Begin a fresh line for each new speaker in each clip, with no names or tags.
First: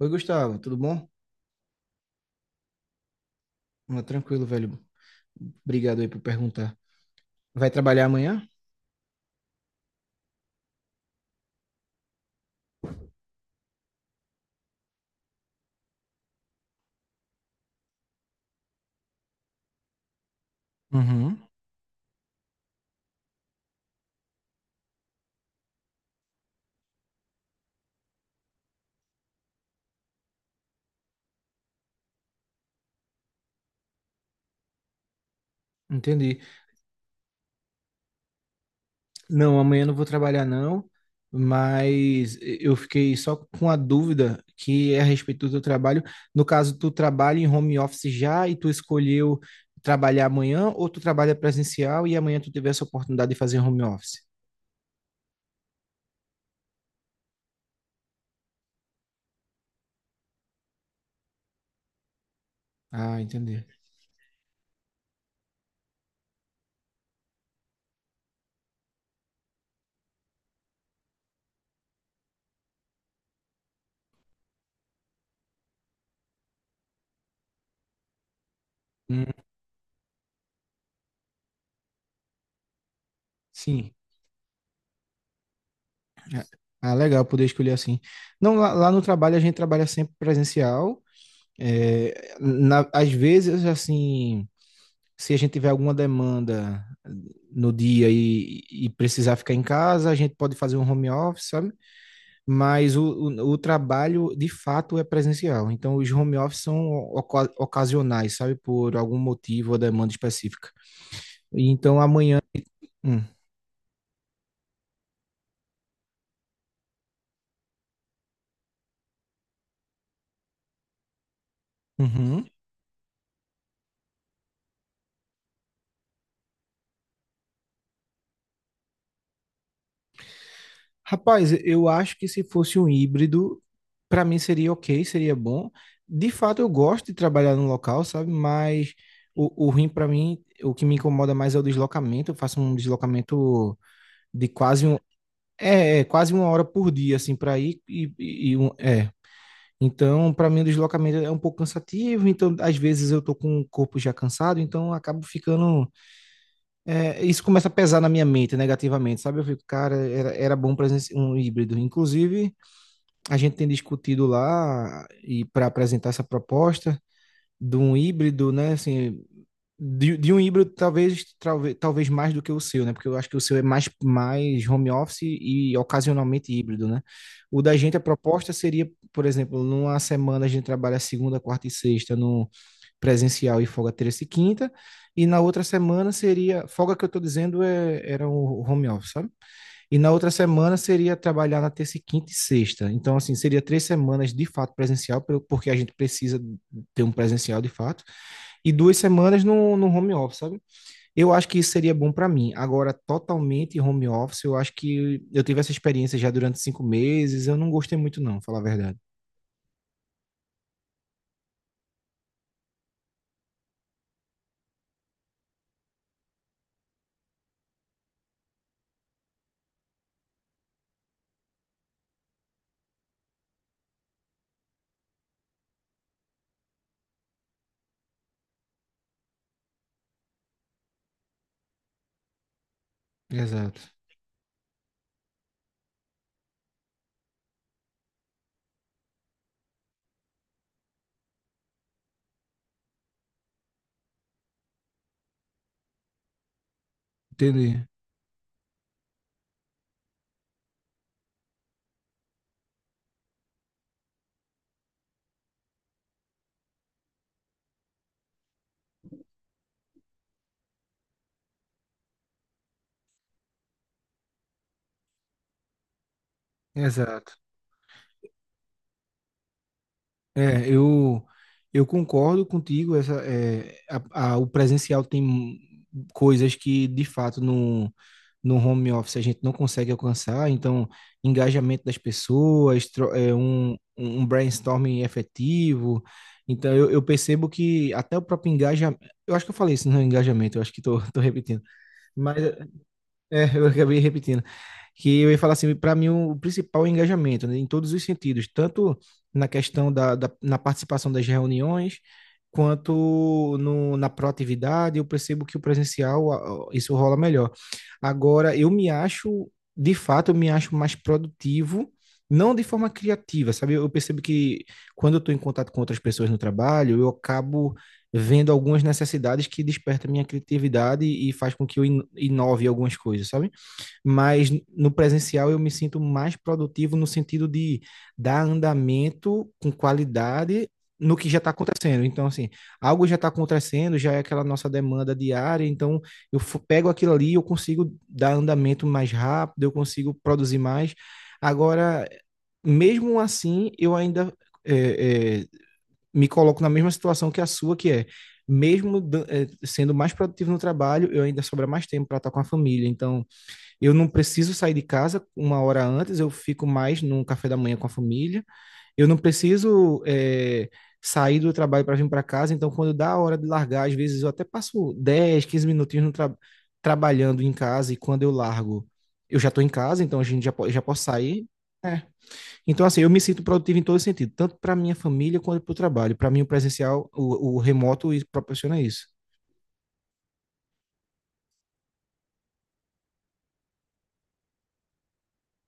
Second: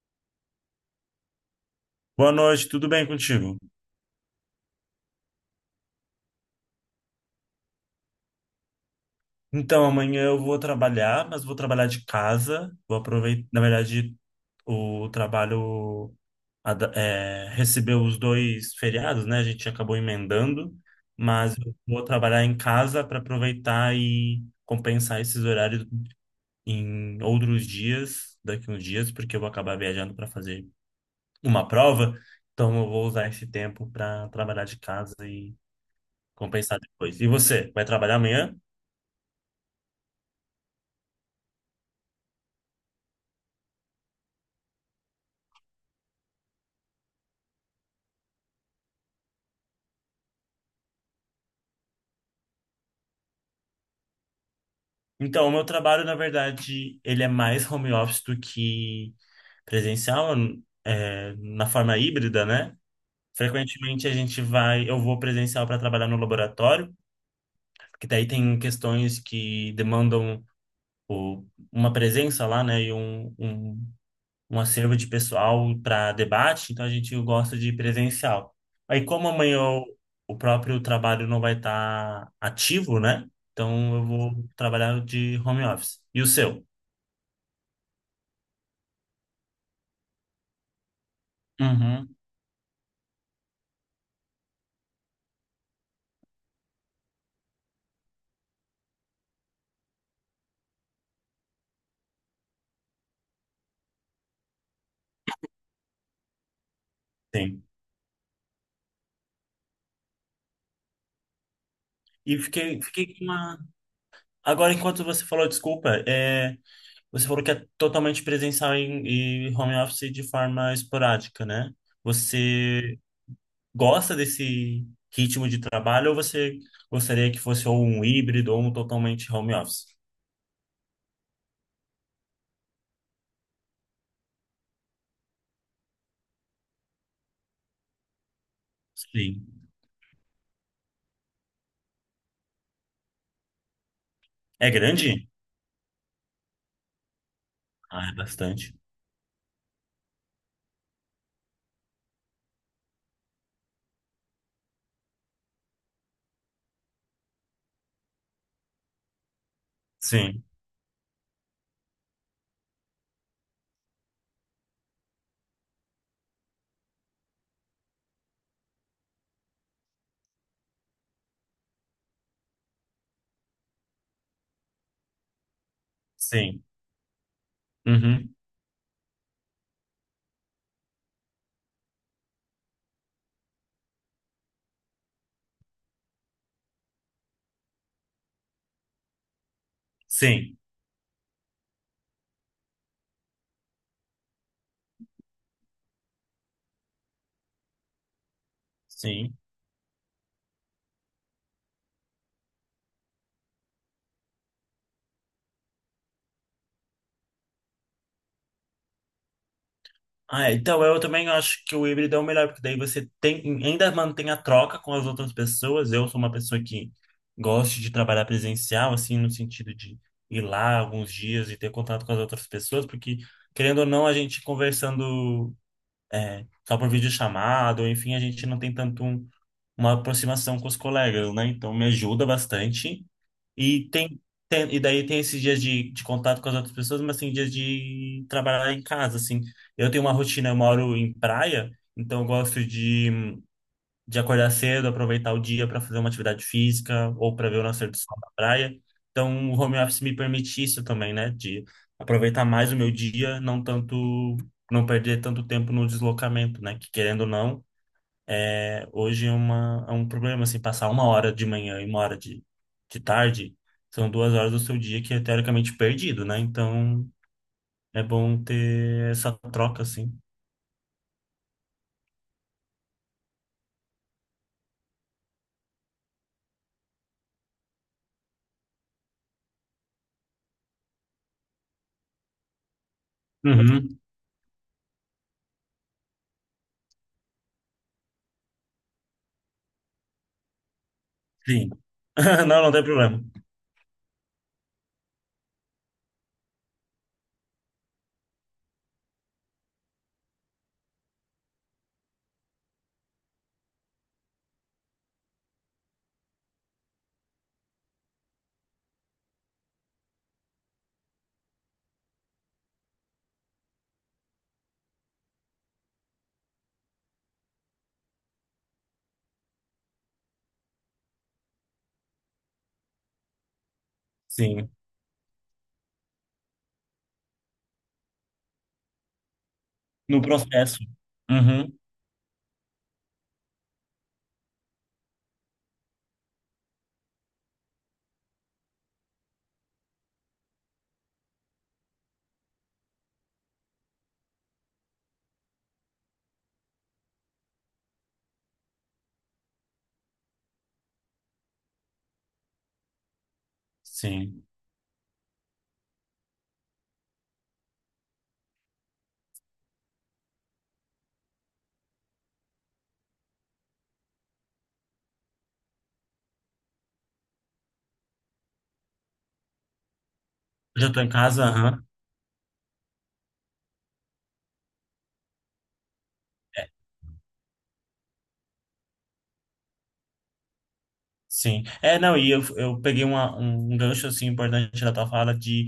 Oi, Gustavo, tudo bom?
Boa noite, tudo bem contigo?
Ah, tranquilo, velho. Obrigado aí por perguntar. Vai trabalhar amanhã?
Então, amanhã eu vou trabalhar, mas vou trabalhar de casa. Vou aproveitar, na verdade, o trabalho recebeu os dois feriados, né? A gente acabou emendando,
Uhum,
mas eu vou trabalhar em casa para aproveitar e compensar esses horários em outros dias, daqui uns dias, porque eu vou acabar viajando para fazer uma prova. Então, eu vou usar esse tempo para trabalhar de casa e
entendi.
compensar depois. E você, vai trabalhar amanhã?
Não, amanhã não vou trabalhar não, mas eu fiquei só com a dúvida que é a respeito do teu trabalho. No caso, tu trabalha em home office já e tu escolheu trabalhar amanhã ou tu trabalha presencial e amanhã tu teve essa oportunidade de fazer home office?
Então, o meu trabalho, na verdade, ele é mais home office do que presencial, na forma híbrida, né?
Ah, entendi.
Frequentemente a gente vai, eu vou presencial para trabalhar no laboratório, que daí tem questões que demandam o- uma presença lá, né? E um acervo de pessoal para debate, então a gente gosta de presencial. Aí,
Hum,
como o próprio trabalho não vai estar ativo, né?
sim.
Então eu vou trabalhar de home office. E o
Ah,
seu?
ah, legal poder escolher assim. Não, lá no trabalho a gente trabalha sempre presencial.
Uhum.
É, às vezes, assim, se a gente tiver alguma demanda no dia e precisar ficar em casa, a gente pode fazer um home office, sabe? Mas o trabalho, de fato, é presencial. Então, os home office são
Sim.
ocasionais, sabe? Por algum motivo ou demanda específica. Então, amanhã.
E fiquei
Hum,
com uma. Agora, enquanto você falou, desculpa, você falou que é totalmente presencial e home office de forma esporádica, né?
uhum.
Você gosta desse ritmo de trabalho ou você gostaria que fosse ou um híbrido ou um totalmente home office?
Rapaz, eu acho que se fosse um híbrido, para mim seria ok, seria bom. De fato, eu gosto de trabalhar no local, sabe? Mas o,
Sim.
o ruim para mim, o que me incomoda mais é o deslocamento. Eu faço um deslocamento de
É
quase um,
grande?
é, é, quase 1 hora por dia, assim, para ir.
Ah, é bastante.
Então, para mim, o deslocamento é um pouco cansativo. Então, às vezes eu tô com o corpo já cansado, então eu acabo ficando. Isso começa a pesar na minha mente negativamente, sabe? Eu fico, cara, era,
Sim,
era bom presença um híbrido, inclusive a gente tem discutido lá e para apresentar essa proposta de um híbrido, né? Assim, de um híbrido talvez mais do que o seu, né? Porque eu acho que o seu é mais home office e ocasionalmente
sim.
híbrido, né? O da gente a
Uhum.
proposta seria, por exemplo, numa semana a gente trabalha segunda, quarta e sexta no presencial e folga terça e quinta, e na outra semana seria folga que eu estou dizendo era o home office, sabe? E na outra
Sim,
semana seria trabalhar na terça, e quinta e sexta. Então, assim, seria 3 semanas de fato presencial, porque a gente precisa ter um presencial de fato, e duas
sim.
semanas no home office, sabe? Eu acho que isso seria bom para mim. Agora, totalmente home office, eu acho que eu tive essa experiência já durante 5 meses, eu não gostei muito, não, falar a verdade.
Ah, é, então eu também acho que o híbrido é o melhor, porque daí você tem, ainda mantém a troca com as outras pessoas. Eu sou uma pessoa que gosto de trabalhar presencial, assim, no sentido de ir lá alguns dias e ter contato com as outras pessoas, porque, querendo ou não, a gente conversando só por videochamada, ou enfim, a gente não tem tanto uma aproximação com os colegas, né? Então me ajuda bastante.
Exato.
E tem, e daí tem esses dias de contato com as outras pessoas, mas tem dias de trabalhar em casa, assim. Eu tenho uma rotina, eu moro em praia, então eu gosto de acordar cedo, aproveitar o dia para fazer uma atividade física ou para ver o
Entendi.
nascer do sol na praia. Então o home office me permite isso também, né? De aproveitar mais o meu dia, não tanto, não perder tanto tempo no deslocamento, né? Que querendo ou não é um problema, assim, passar uma hora de manhã e uma hora de tarde são duas horas do seu dia que é teoricamente perdido, né? Então
Exato.
é bom ter essa troca, assim.
É, eu concordo contigo. Essa, é, a- o presencial tem coisas que, de fato, no home office a gente não consegue alcançar. Então, engajamento das pessoas, tro- é, um,
Uhum.
um brainstorming efetivo. Então, eu percebo que até o próprio engajamento. Eu acho que eu falei isso no engajamento, eu acho que estou repetindo.
Sim.
Mas
Não, não tem problema.
eu acabei repetindo. Que eu ia falar assim, para mim o principal é o engajamento, né, em todos os sentidos, tanto na questão da, da na participação das reuniões, quanto no, na proatividade, eu percebo que o presencial isso rola melhor. Agora, eu me acho, de fato, eu me acho mais produtivo, não de forma criativa, sabe? Eu percebo que quando eu estou em contato com outras pessoas no trabalho, eu acabo vendo algumas necessidades que desperta minha criatividade e faz com que eu inove algumas coisas, sabe? Mas
Sim.
no presencial eu me sinto mais produtivo no sentido de dar andamento com
No
qualidade
processo.
no que já está
Uhum.
acontecendo. Então, assim, algo já está acontecendo, já é aquela nossa demanda diária, então eu pego aquilo ali e eu consigo dar andamento mais rápido, eu consigo produzir mais. Agora, mesmo assim, eu ainda é, é, me coloco na mesma situação que a sua, que é, mesmo sendo mais produtivo no trabalho, eu ainda sobra mais tempo para estar com a família. Então, eu não
Sim.
preciso sair de casa 1 hora antes, eu fico mais num café da manhã com a família. Eu não preciso sair do trabalho para vir para casa. Então, quando dá a hora de largar, às vezes eu até passo 10, 15 minutinhos no trabalhando em casa e quando eu largo, eu já estou em casa, então a gente já, po já
Já tô
posso
em casa,
sair.
aham.
É, então, assim, eu me sinto produtivo em todo sentido, tanto para minha família quanto para o trabalho. Para mim, o presencial, o remoto e proporciona isso.
Sim. É, não, e eu peguei um gancho, assim, importante da tua fala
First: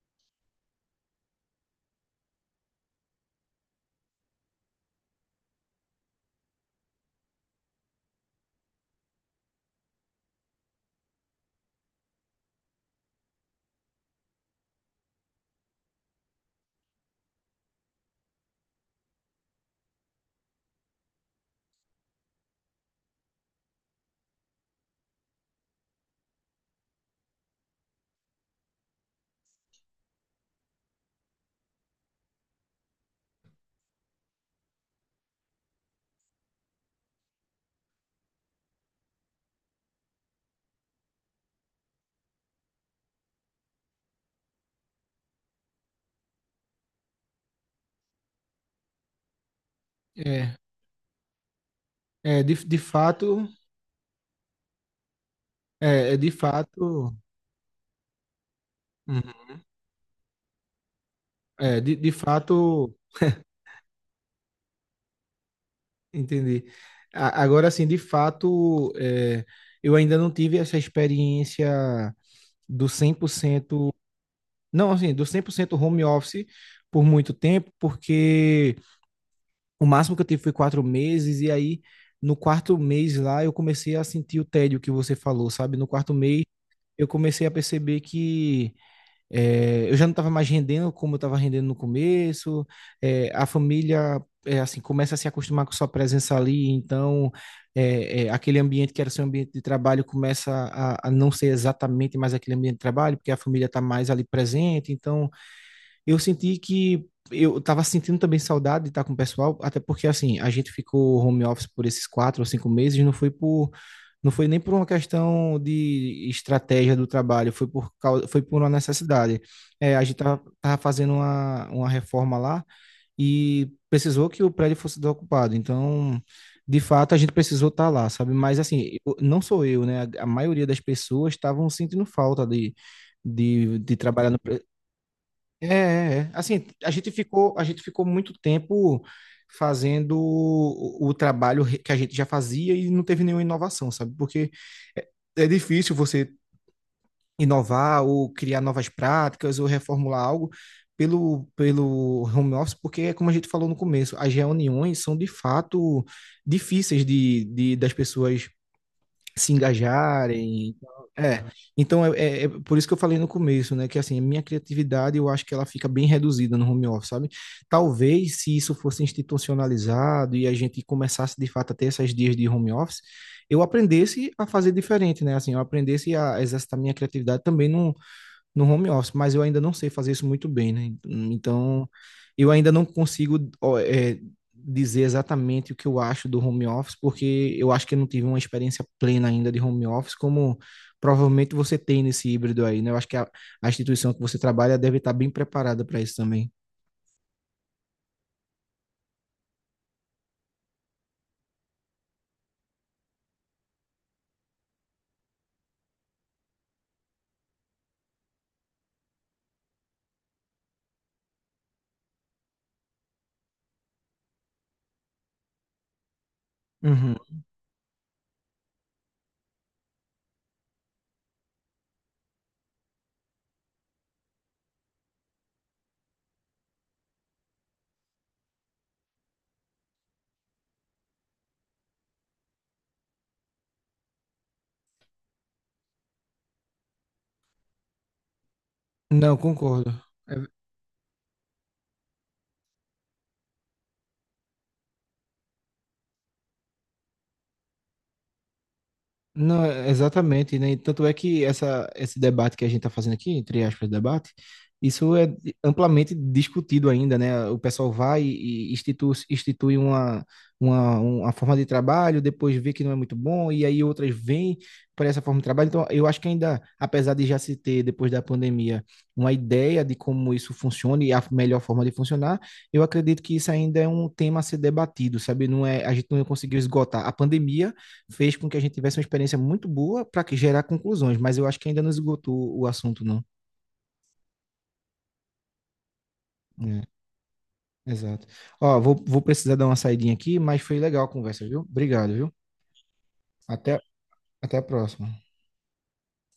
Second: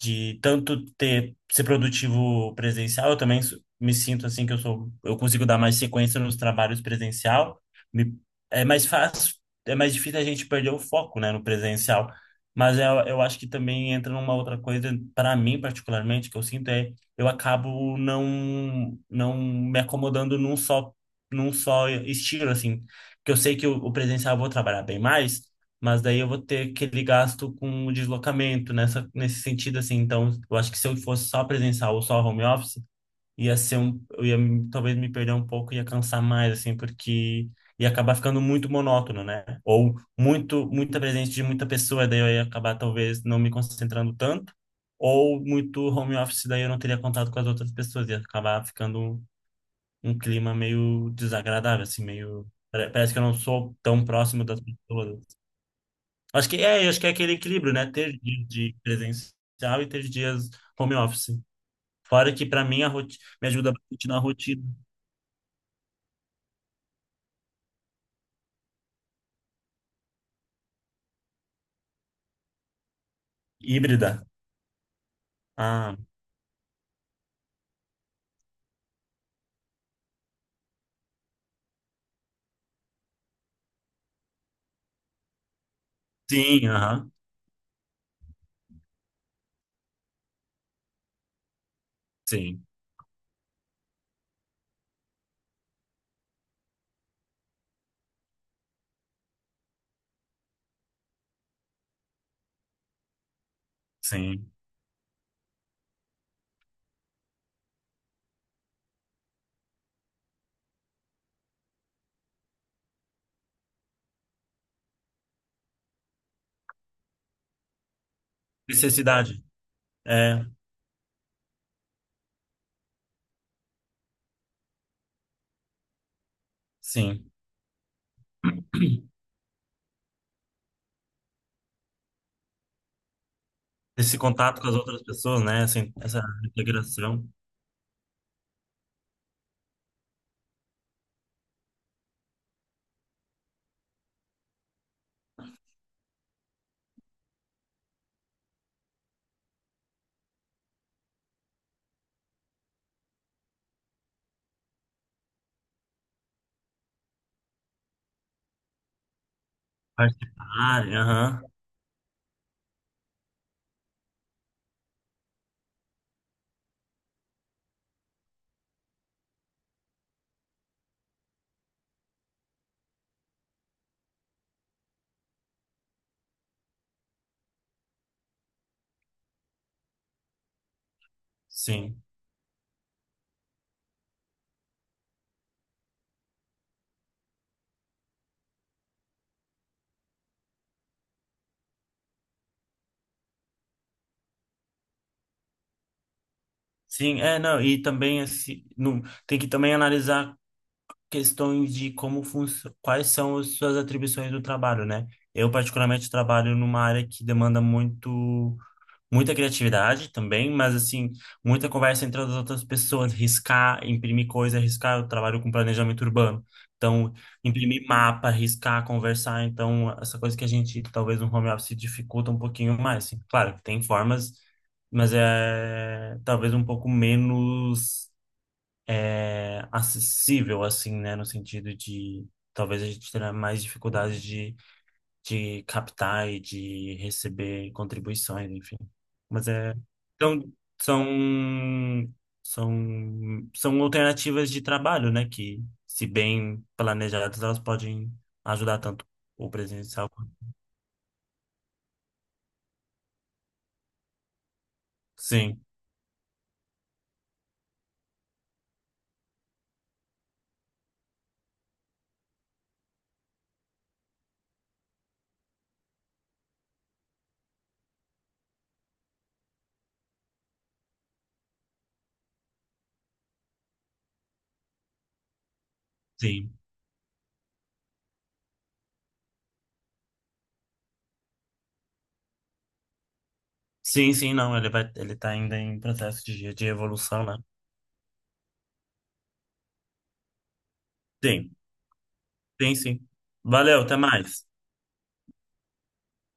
de tanto ter ser produtivo presencial, eu também me sinto assim que eu sou, eu consigo dar mais sequência nos trabalhos presencial. Me- É mais fácil, é mais difícil a gente perder o foco, né, no presencial. Mas eu acho que também entra numa outra coisa, para mim particularmente, que eu sinto é eu acabo não me acomodando num só estilo assim, que eu sei que o presencial eu vou trabalhar bem mais, mas daí eu vou ter aquele gasto com o deslocamento nessa, nesse sentido, assim. Então, eu acho que se eu fosse só presencial ou só home office, ia ser um, eu talvez me perder um pouco, ia cansar mais, assim, porque ia acabar ficando muito monótono, né? Ou muito, muita presença de muita pessoa, daí eu ia acabar talvez não me concentrando tanto. Ou muito home office, daí eu não teria contato com as outras pessoas, ia acabar ficando um clima
É,
meio desagradável, assim,
é
meio.
de
Parece que eu não
fato,
sou tão próximo das pessoas.
é de
Acho que é
fato,
aquele equilíbrio, né? Ter dias de
uhum,
presencial e ter dias home office.
de
Fora que para mim
fato,
me ajuda bastante na rotina
entendi. Agora, assim, de fato, eu ainda não tive essa experiência do 100%
híbrida.
não, assim, do 100%
Ah,
home office por muito tempo, porque o máximo que eu tive foi 4 meses, e aí no quarto mês lá eu comecei a sentir o tédio que você falou, sabe? No quarto mês
sim,
eu
aham,
comecei a perceber que eu já não estava mais rendendo como eu estava rendendo no
sim,
começo, a família assim começa a se acostumar com sua presença ali, então aquele ambiente que era seu ambiente de trabalho começa a não ser exatamente mais aquele ambiente de trabalho, porque a família está mais ali
sim.
presente, então eu senti que eu tava sentindo também saudade de estar com o pessoal, até porque assim, a gente ficou home office por esses 4 ou 5 meses, não foi por, não foi nem por uma questão de estratégia do trabalho, foi por causa, foi por uma
Necessidade.
necessidade. É, a gente
É,
tava fazendo uma reforma lá e precisou que o prédio fosse desocupado, então de fato a
sim.
gente precisou estar lá, sabe? Mas assim, eu- não sou eu, né? A maioria das pessoas estavam sentindo falta de
Esse
trabalhar no,
contato com as outras pessoas, né?
é,
Assim,
é,
essa
é. Assim,
integração,
a gente ficou muito tempo fazendo o trabalho que a gente já fazia e não teve nenhuma inovação, sabe? Porque é, é difícil você inovar ou criar novas práticas ou reformular algo pelo home office, porque é como a gente falou no começo, as reuniões são de fato difíceis de das pessoas se engajarem.
participar, aham,
É, então, é por isso que eu falei no começo, né, que assim, a minha criatividade eu acho que ela fica bem reduzida no home office, sabe? Talvez se isso fosse institucionalizado e a gente começasse de fato a ter esses dias de home office, eu aprendesse a fazer diferente, né? Assim, eu aprendesse a exercitar minha criatividade também num, no home office, mas eu ainda não sei fazer isso muito bem, né? Então,
sim.
eu ainda não consigo dizer exatamente o que eu acho do home office, porque eu acho que eu não tive uma experiência plena ainda de home office, como provavelmente você tem nesse híbrido aí, né? Eu acho que a instituição que você trabalha deve estar bem preparada para isso também.
Sim, e também esse, não, tem que também analisar questões de como quais são as suas atribuições do trabalho, né? Eu particularmente trabalho numa área que demanda muito muita criatividade também, mas assim, muita conversa entre as outras pessoas, riscar, imprimir coisa, riscar, eu trabalho com planejamento urbano. Então,
Uhum.
imprimir mapa, riscar, conversar, então essa coisa que a gente talvez no home office dificulta um pouquinho mais, assim. Claro que tem formas, mas é talvez um pouco menos acessível, assim, né? No sentido de talvez a gente terá mais dificuldade de captar e de receber contribuições, enfim.
Não,
Mas é.
concordo.
Então, são, são alternativas de trabalho, né? Que, se bem planejadas, elas podem ajudar tanto o
Não, é-
presencial. Quanto.
exatamente, né? E tanto é que essa, esse debate que a gente está fazendo aqui, entre aspas, debate, isso é
Sim,
amplamente discutido ainda, né? O pessoal vai e institui, institui uma forma de trabalho, depois vê que não é muito bom, e aí outras vêm para essa forma de trabalho. Então, eu acho que ainda, apesar de já se ter, depois da pandemia, uma ideia de como isso funciona e a melhor forma de funcionar, eu acredito que isso ainda é um tema a ser debatido, sabe? Não é, a gente não
sim.
conseguiu esgotar. A pandemia fez com que a gente tivesse uma experiência muito boa para gerar conclusões, mas eu acho que ainda não esgotou o assunto, não.
Sim, sim, não. Ele vai, ele tá ainda em processo de
É,
evolução, né?
exato. Ó, vou precisar dar uma saidinha aqui, mas foi legal a conversa,
Sim,
viu? Obrigado, viu?
sim, sim.
Até,
Valeu, até mais.
até a próxima.